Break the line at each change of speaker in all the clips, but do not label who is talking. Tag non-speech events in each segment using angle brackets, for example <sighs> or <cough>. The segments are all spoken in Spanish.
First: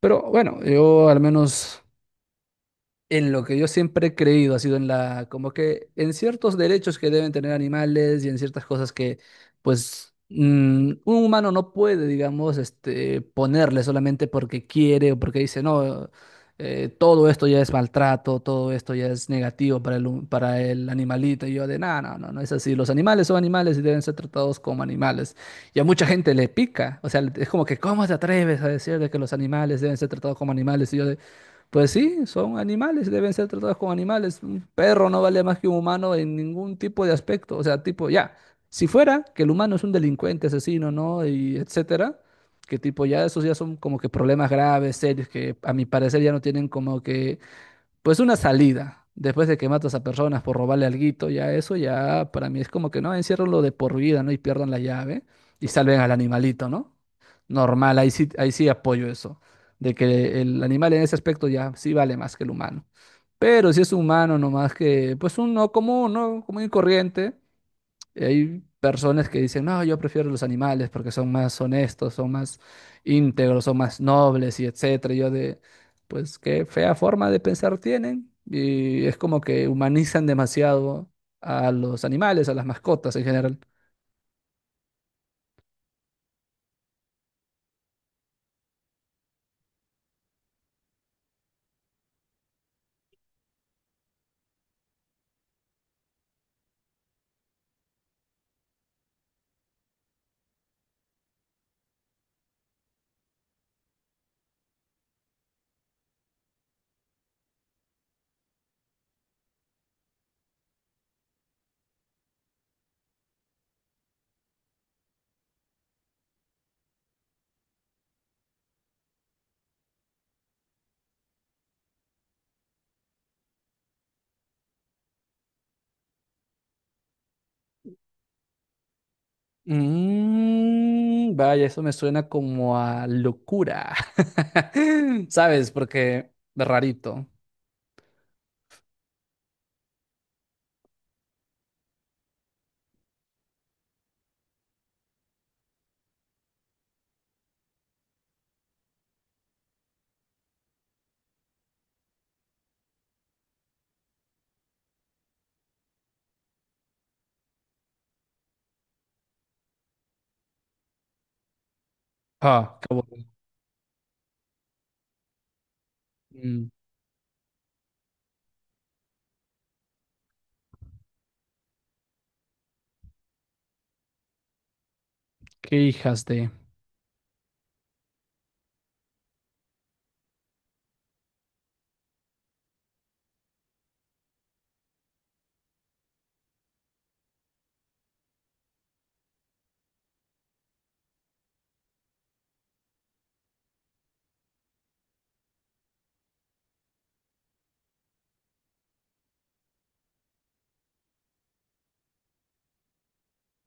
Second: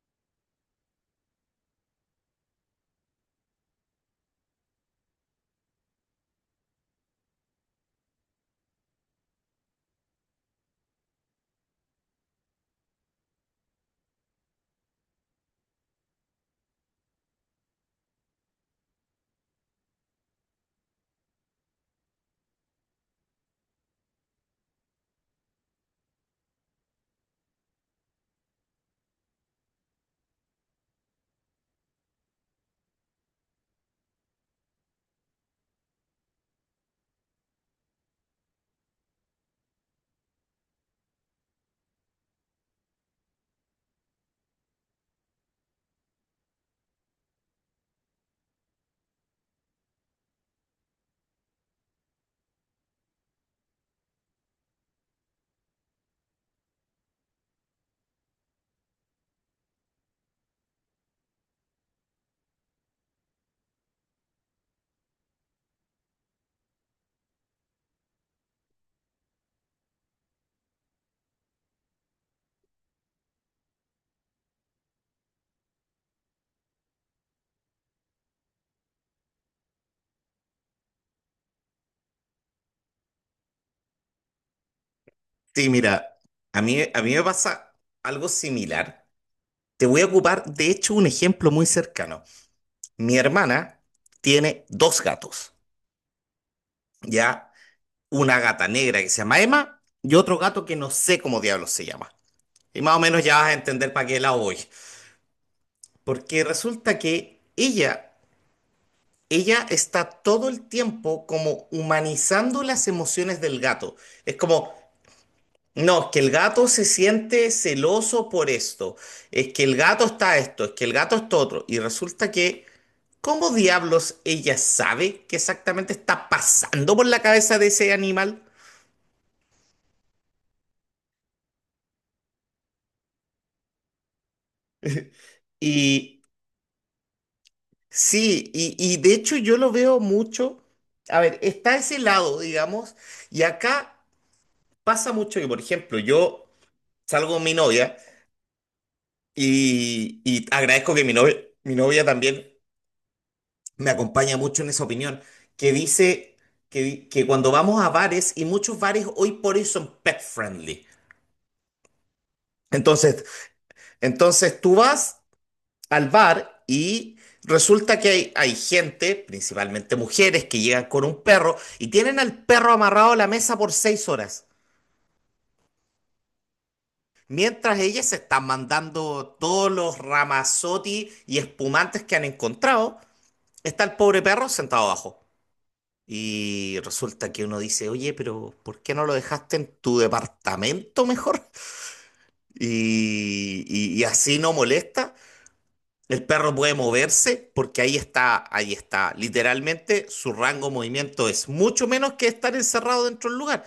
Pero bueno, yo al menos en lo que yo siempre he creído ha sido en la, como que en ciertos derechos que deben tener animales y en ciertas cosas que, pues, un humano no puede, digamos, este, ponerle solamente porque quiere o porque dice, no, todo esto ya es maltrato, todo esto ya es negativo para para el animalito. Y yo de, no, no, no, no es así. Los animales son animales y deben ser tratados como animales. Y a mucha gente le pica, o sea, es como que, ¿cómo te atreves a decir de que los animales deben ser tratados como animales? Y yo de, pues sí, son animales, deben ser tratados como animales. Un perro no vale más que un humano en ningún tipo de aspecto. O sea, tipo, ya, si fuera que el humano es un delincuente, asesino, ¿no? Y etcétera, que tipo, ya esos ya son como que problemas graves, serios, que a mi parecer ya no tienen como que pues una salida. Después de que matas a personas por robarle alguito, ya eso ya para mí es como que no, enciérrenlo de por vida, ¿no? Y pierdan la llave y salven al animalito, ¿no? Normal, ahí sí apoyo eso, de que el animal en ese aspecto ya sí vale más que el humano. Pero si es humano nomás que, pues un no común, ¿no? Común y corriente, y hay personas que dicen, no, yo prefiero los animales porque son más honestos, son más íntegros, son más nobles y etcétera. Y yo de, pues qué fea forma de pensar tienen. Y es como que humanizan demasiado a los animales, a las mascotas en general.
Sí, mira, a mí me pasa algo similar. Te voy a ocupar, de hecho, un ejemplo muy cercano. Mi hermana tiene dos gatos, ¿ya? Una gata negra que se llama Emma y otro gato que no sé cómo diablos se llama. Y más o menos ya vas a entender para qué la voy. Porque resulta que ella está todo el tiempo como humanizando las emociones del gato. Es como, no, es que el gato se siente celoso por esto. Es que el gato está esto, es que el gato está otro. Y resulta que, ¿cómo diablos ella sabe qué exactamente está pasando por la cabeza de ese animal?
Mm, vaya, eso me suena como a locura. <laughs> ¿Sabes?
Y
Porque de rarito.
sí, y de hecho yo lo veo mucho. A ver, está ese lado, digamos, y acá pasa mucho que, por ejemplo, yo salgo con mi novia y agradezco que mi novia también me acompaña mucho en esa opinión, que dice que, que cuando vamos a bares, y muchos bares hoy por hoy son pet friendly.
Ah, qué
Entonces,
aburrido.
entonces tú vas al bar
Mm,
y resulta que hay gente, principalmente mujeres, que llegan con un perro y tienen al perro amarrado a la mesa por 6 horas.
qué hijas de.
Mientras ellas se están mandando todos los ramazotti y espumantes que han encontrado, está el pobre perro sentado abajo. Y resulta que uno dice, oye, pero ¿por qué no lo dejaste en tu departamento mejor? <laughs> Y, y así no molesta. El perro puede moverse porque ahí está, ahí está. Literalmente su rango de movimiento es mucho menos que estar encerrado dentro del lugar.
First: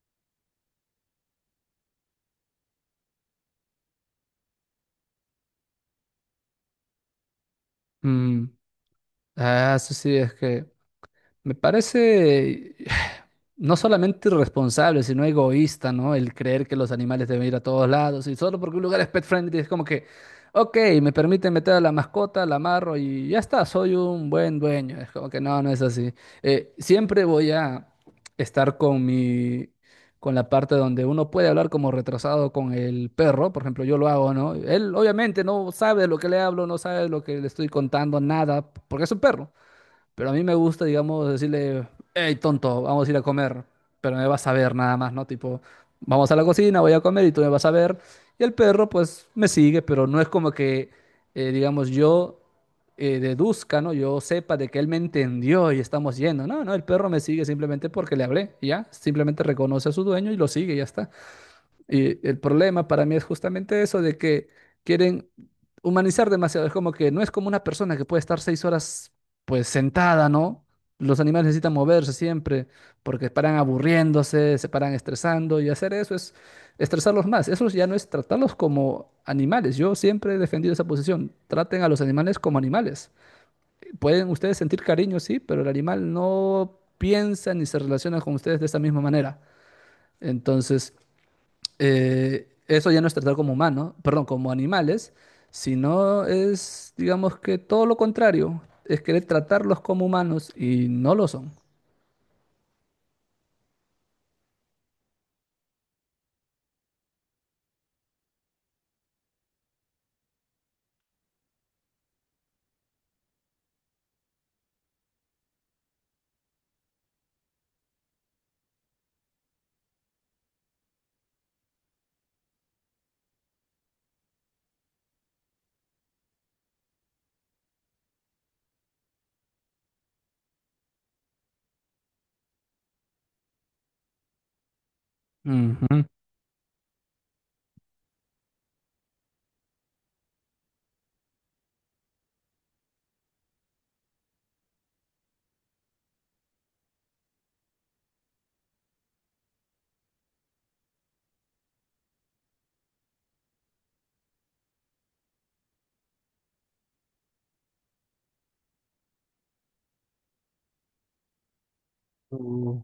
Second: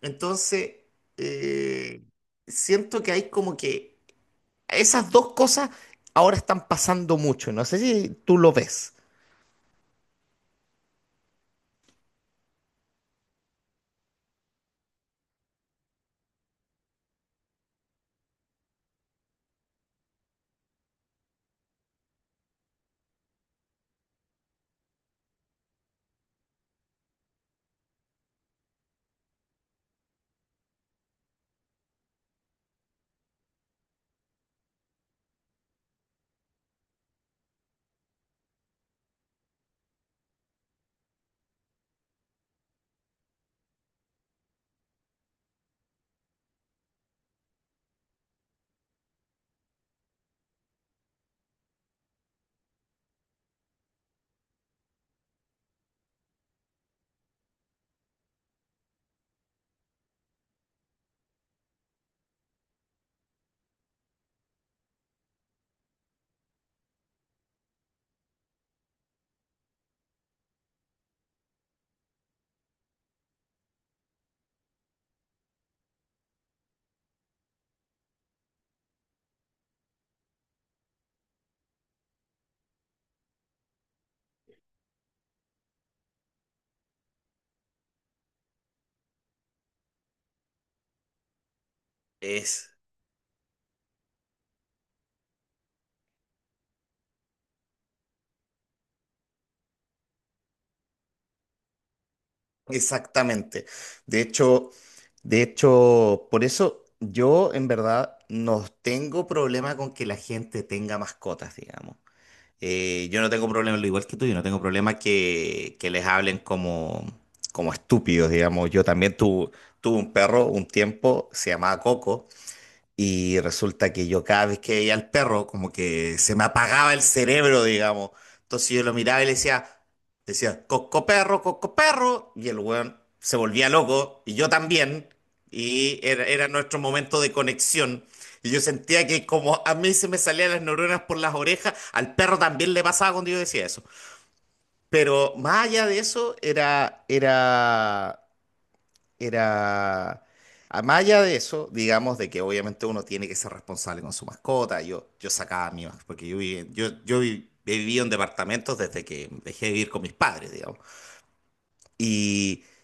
Entonces, eh, siento que hay como que esas dos cosas ahora están pasando mucho. No sé si tú
Mm,
lo ves.
ah, eso sí, es que. Me parece <sighs> no solamente irresponsable, sino egoísta, ¿no? El creer que los animales deben ir a todos lados y solo porque un lugar es pet friendly es como que, ok, me permite meter a la mascota, la amarro y ya está, soy un buen dueño. Es como que no, no es así. Siempre voy a estar con la parte donde uno puede hablar como retrasado con el perro, por ejemplo, yo lo hago, ¿no? Él obviamente no sabe de lo que le hablo, no sabe de lo que le estoy contando, nada, porque es un perro. Pero a mí me gusta, digamos, decirle, hey, tonto, vamos a ir a comer, pero me vas a ver nada más, ¿no? Tipo, vamos a la cocina, voy a comer y tú me vas a ver. Y el perro, pues, me sigue, pero no es como que, digamos, yo deduzca, ¿no? Yo sepa de que él me entendió y estamos yendo. No, no, el perro me sigue simplemente porque le hablé, y ya. Simplemente reconoce a su dueño y lo sigue, y ya está. Y el problema para mí es justamente eso de que quieren humanizar demasiado. Es como que no es como una persona que puede estar 6 horas pues sentada, ¿no? Los animales necesitan moverse siempre porque paran aburriéndose, se paran estresando y hacer eso es estresarlos más. Eso ya no es tratarlos como animales. Yo siempre he defendido esa posición. Traten a los animales como animales. Pueden ustedes sentir cariño, sí, pero el animal no piensa ni se relaciona con ustedes de esa misma manera. Entonces
Es
eso ya no es tratar como humanos, perdón, como animales, sino es, digamos que todo lo contrario, es querer tratarlos como humanos y no lo son.
Exactamente. De hecho, de hecho, por eso yo en verdad no tengo problema con que la gente tenga mascotas, digamos. Yo no tengo problema, lo igual que tú, yo no tengo problema que les hablen como, como estúpidos, digamos. Yo también tuve un perro un tiempo, se llamaba Coco. Y resulta que yo cada vez que veía al perro, como que se me apagaba el cerebro, digamos. Entonces yo lo miraba y le decía, coco perro, coco perro. Y el weón se volvía loco, y yo también. Y
Ujú.
era nuestro momento de conexión. Y yo sentía que como a mí se me salían las neuronas por las orejas, al perro también le pasaba cuando yo decía eso. Pero más allá de eso, era, era era, a más allá de eso, digamos, de que obviamente uno tiene que ser responsable con su mascota, yo sacaba a mi mascota, porque yo, viví- yo vi- he vivido en departamentos desde que dejé de vivir con mis padres, digamos. Y,
Uh,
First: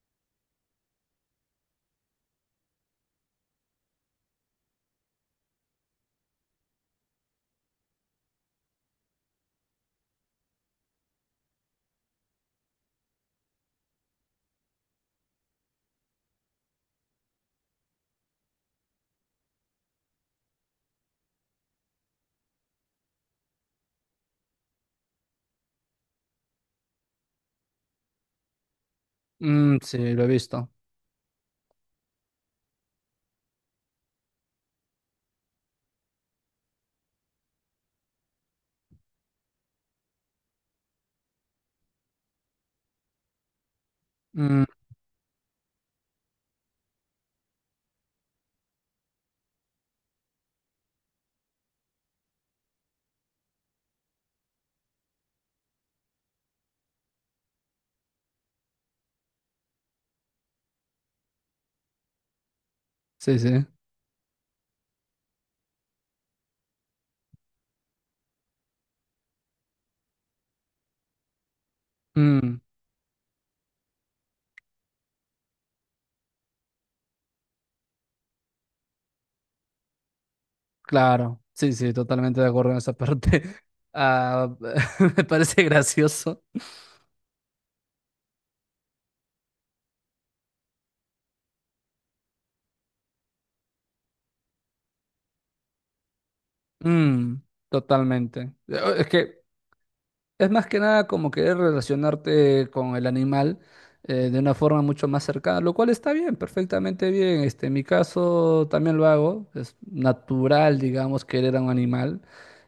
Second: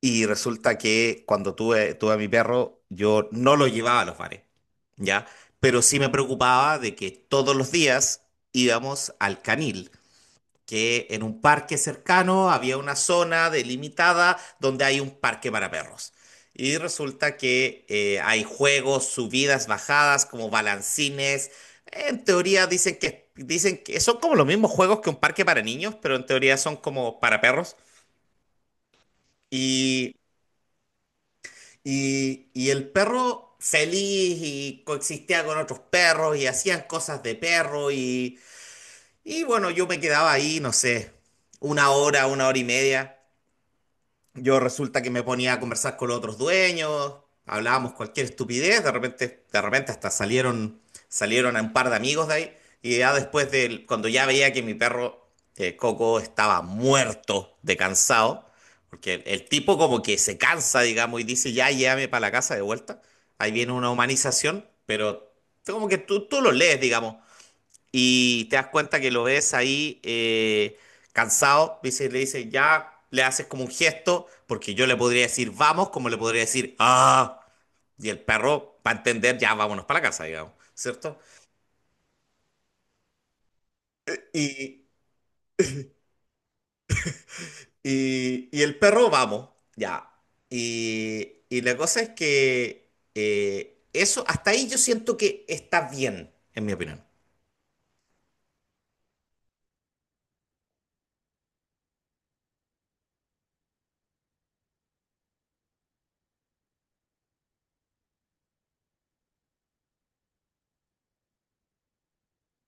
y resulta que cuando tuve a mi perro, yo no lo llevaba a los bares, ¿ya? Pero sí me preocupaba de que todos los días íbamos al canil que en un parque cercano había una zona delimitada donde hay un parque para perros. Y resulta que hay juegos, subidas, bajadas, como balancines. En teoría dicen que son como los mismos juegos que un parque para niños, pero en teoría son como para perros.
Mm, sí,
Y,
lo he visto.
y el perro feliz y coexistía con otros perros y hacían cosas de perro y bueno, yo me quedaba ahí, no sé, una hora y media. Yo
Mm,
resulta que me ponía a conversar con los otros dueños, hablábamos cualquier estupidez, de repente hasta salieron a un par de amigos de ahí, y ya después de, cuando ya veía que mi perro Coco estaba muerto de cansado, porque el tipo como que se cansa, digamos, y dice, ya llévame para la casa de vuelta,
sí,
ahí
sí.
viene una humanización, pero como que tú lo lees, digamos, y te das cuenta que lo ves ahí cansado, dice, le dice,
Mm,
ya, le haces como un gesto, porque yo le podría decir vamos, como le podría decir ah, y el perro va a entender, ya, vámonos para la casa, digamos, ¿cierto?
claro. Sí, sí, totalmente de acuerdo en esa parte. <laughs> Ah,
Y,
<laughs> me parece gracioso.
y el perro, vamos, ya. Y la cosa es que eso, hasta ahí yo siento que está bien, en mi opinión.
Mm, totalmente. Es más que nada como querer relacionarte con el animal de una forma mucho más cercana, lo cual está bien, perfectamente bien. Este, en mi caso también lo hago, es natural, digamos, querer a un animal,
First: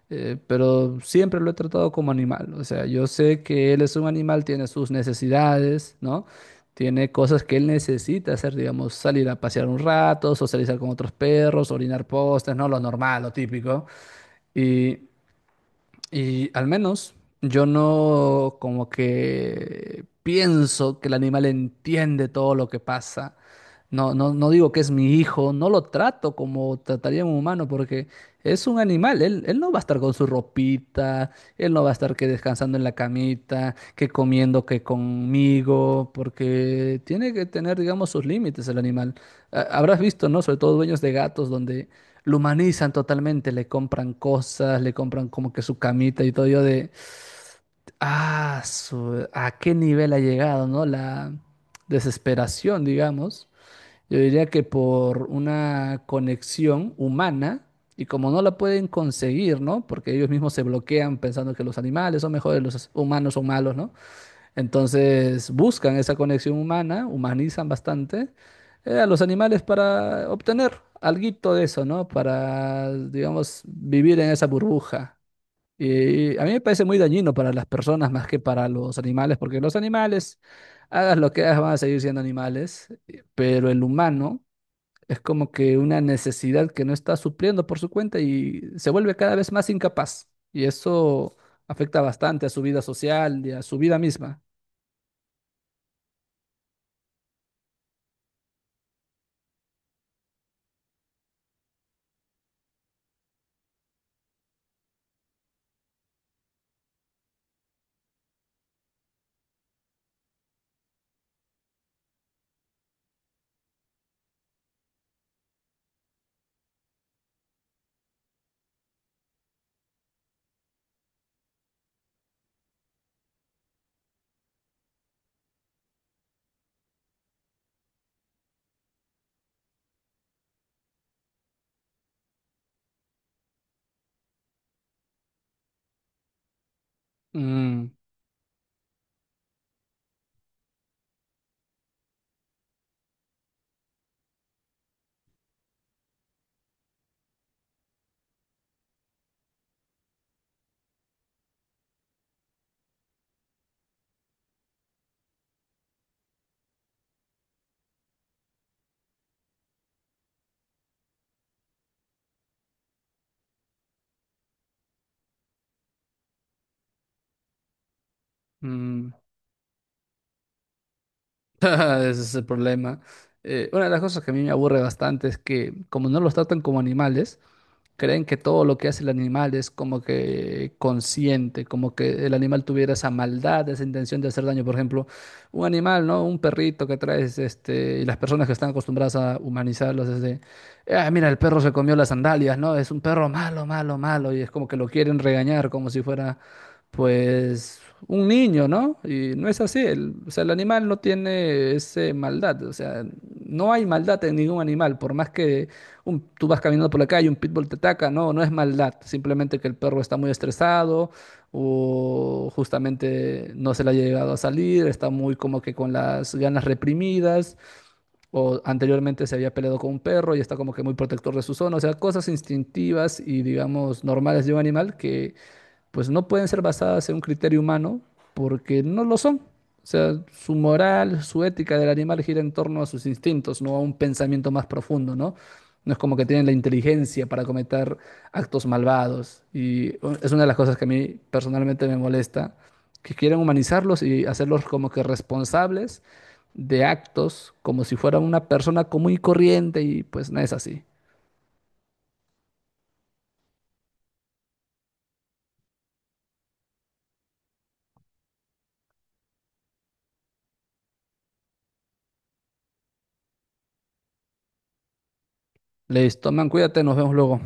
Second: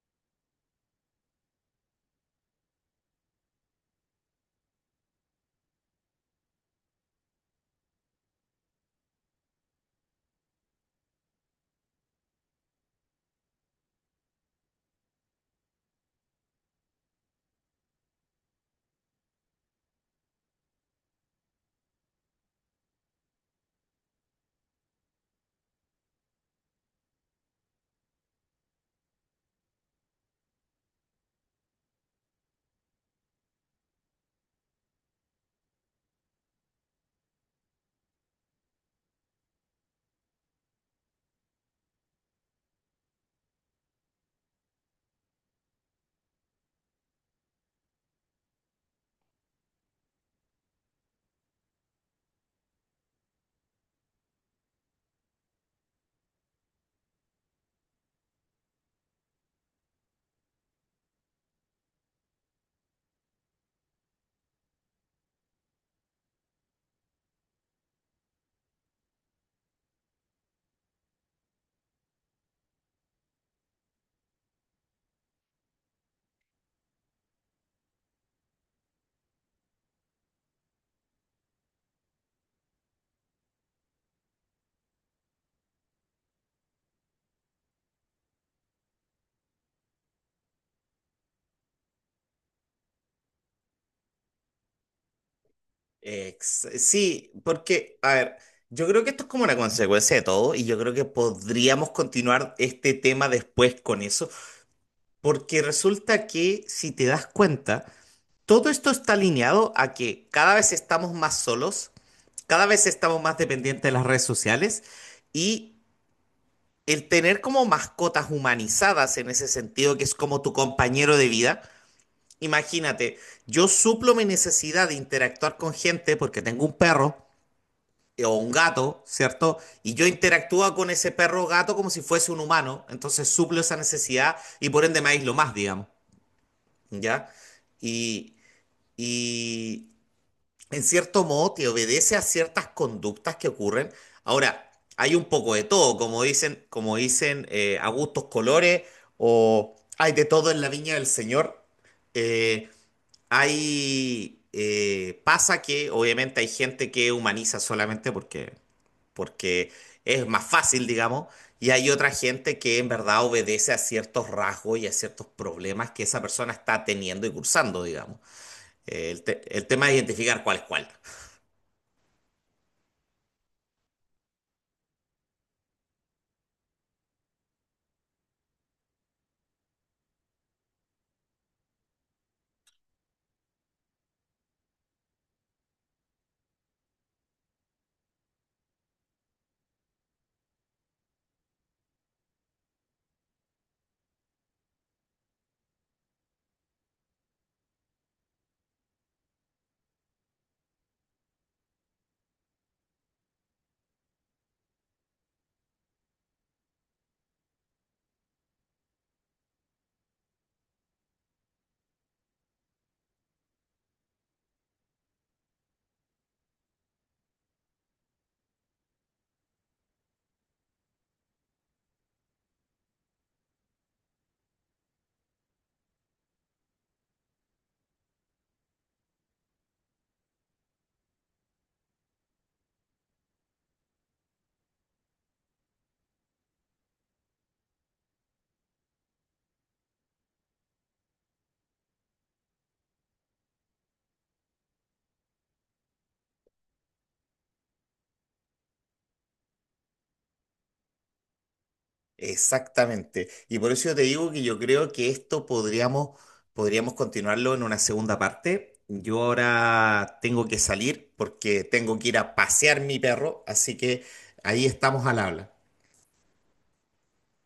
pero siempre lo he tratado como animal. O sea, yo sé que él es un animal, tiene sus necesidades, ¿no? Tiene cosas que él necesita hacer, digamos, salir a pasear un rato, socializar con otros perros, orinar postes, ¿no? Lo normal, lo típico. Y al menos yo no como que pienso que el animal entiende todo lo que pasa. No, no, no digo que es mi hijo, no lo trato como trataría a un humano porque es un animal. Él no va a estar con su ropita, él no va a estar que descansando en la camita, que comiendo que conmigo, porque tiene que tener, digamos, sus límites el animal. Ah, habrás visto, ¿no? Sobre todo dueños de gatos donde lo humanizan totalmente, le compran cosas, le compran como que su camita y todo yo de, ¿a qué nivel ha llegado, ¿no? La desesperación, digamos. Yo diría que por una conexión humana y como no la pueden conseguir, ¿no? Porque ellos mismos se bloquean pensando que los animales son mejores, los humanos son malos, ¿no? Entonces buscan esa conexión humana, humanizan bastante a los animales para obtener alguito de eso, ¿no? Para, digamos, vivir en esa burbuja. Y a mí me parece muy dañino para las personas más que para los animales, porque los animales, hagas lo que hagas, van a seguir siendo animales, pero el humano es como que una necesidad que no está supliendo por su cuenta y se vuelve cada vez más incapaz. Y eso afecta bastante a su vida social y a su vida misma.
Sí, porque, a ver, yo creo que esto es como una consecuencia de todo y yo creo que podríamos continuar este tema después con eso, porque resulta que si te das cuenta, todo esto está alineado a que cada vez estamos más solos, cada vez estamos más dependientes de las redes sociales y el tener como mascotas humanizadas en ese sentido, que es como tu compañero de vida. Imagínate, yo suplo mi necesidad de interactuar con gente porque tengo un perro o un gato, ¿cierto? Y yo interactúo con ese perro o gato como si fuese un humano, entonces suplo esa necesidad y por ende me aíslo más, digamos, ¿ya?
Mm,
Y, y en cierto modo te obedece a ciertas conductas que ocurren. Ahora, hay un poco de todo, como dicen a gustos colores o hay de todo en la viña del Señor. Eh, hay... pasa que obviamente hay gente que humaniza solamente porque es más fácil, digamos, y hay otra gente que en verdad obedece a ciertos rasgos y a ciertos problemas que esa persona está teniendo y cursando, digamos.
mm. <laughs>
El tema es identificar cuál es cuál.
Ese es el problema. Una de las cosas que a mí me aburre bastante es que como no los tratan como animales, creen que todo lo que hace el animal es como que consciente, como que el animal tuviera esa maldad, esa intención de hacer daño. Por ejemplo, un animal, ¿no? Un perrito que traes, este, y las personas que están acostumbradas a humanizarlos es de, ah, mira, el perro se comió las sandalias, ¿no? Es un perro malo, malo, malo, y es como que lo quieren regañar como si fuera, pues, un niño, ¿no? Y no es así, o sea, el animal no tiene esa maldad, o sea, no hay maldad en ningún animal, por más que tú vas caminando por la calle, un pitbull te ataca, no, no es maldad, simplemente que el perro está muy estresado o justamente no se le ha llegado a salir, está muy como que con las ganas reprimidas o anteriormente se había peleado con un perro y está como que muy protector de su zona, o sea, cosas instintivas y digamos normales de un animal que pues no pueden ser basadas en un criterio humano porque no lo son. O sea, su moral, su ética del animal gira en torno a sus instintos, no a un pensamiento más profundo, ¿no? No es como que tienen la inteligencia para cometer actos malvados. Y es una de las cosas que a mí personalmente me molesta, que quieren humanizarlos y hacerlos como que responsables de actos, como si fuera una persona común y corriente, y pues no es así.
Exactamente. Y por eso yo te digo que yo creo que esto podríamos continuarlo en una segunda parte. Yo ahora tengo que salir porque tengo que ir a pasear mi perro, así que ahí estamos al habla.
Les toman, cuídate, nos vemos luego.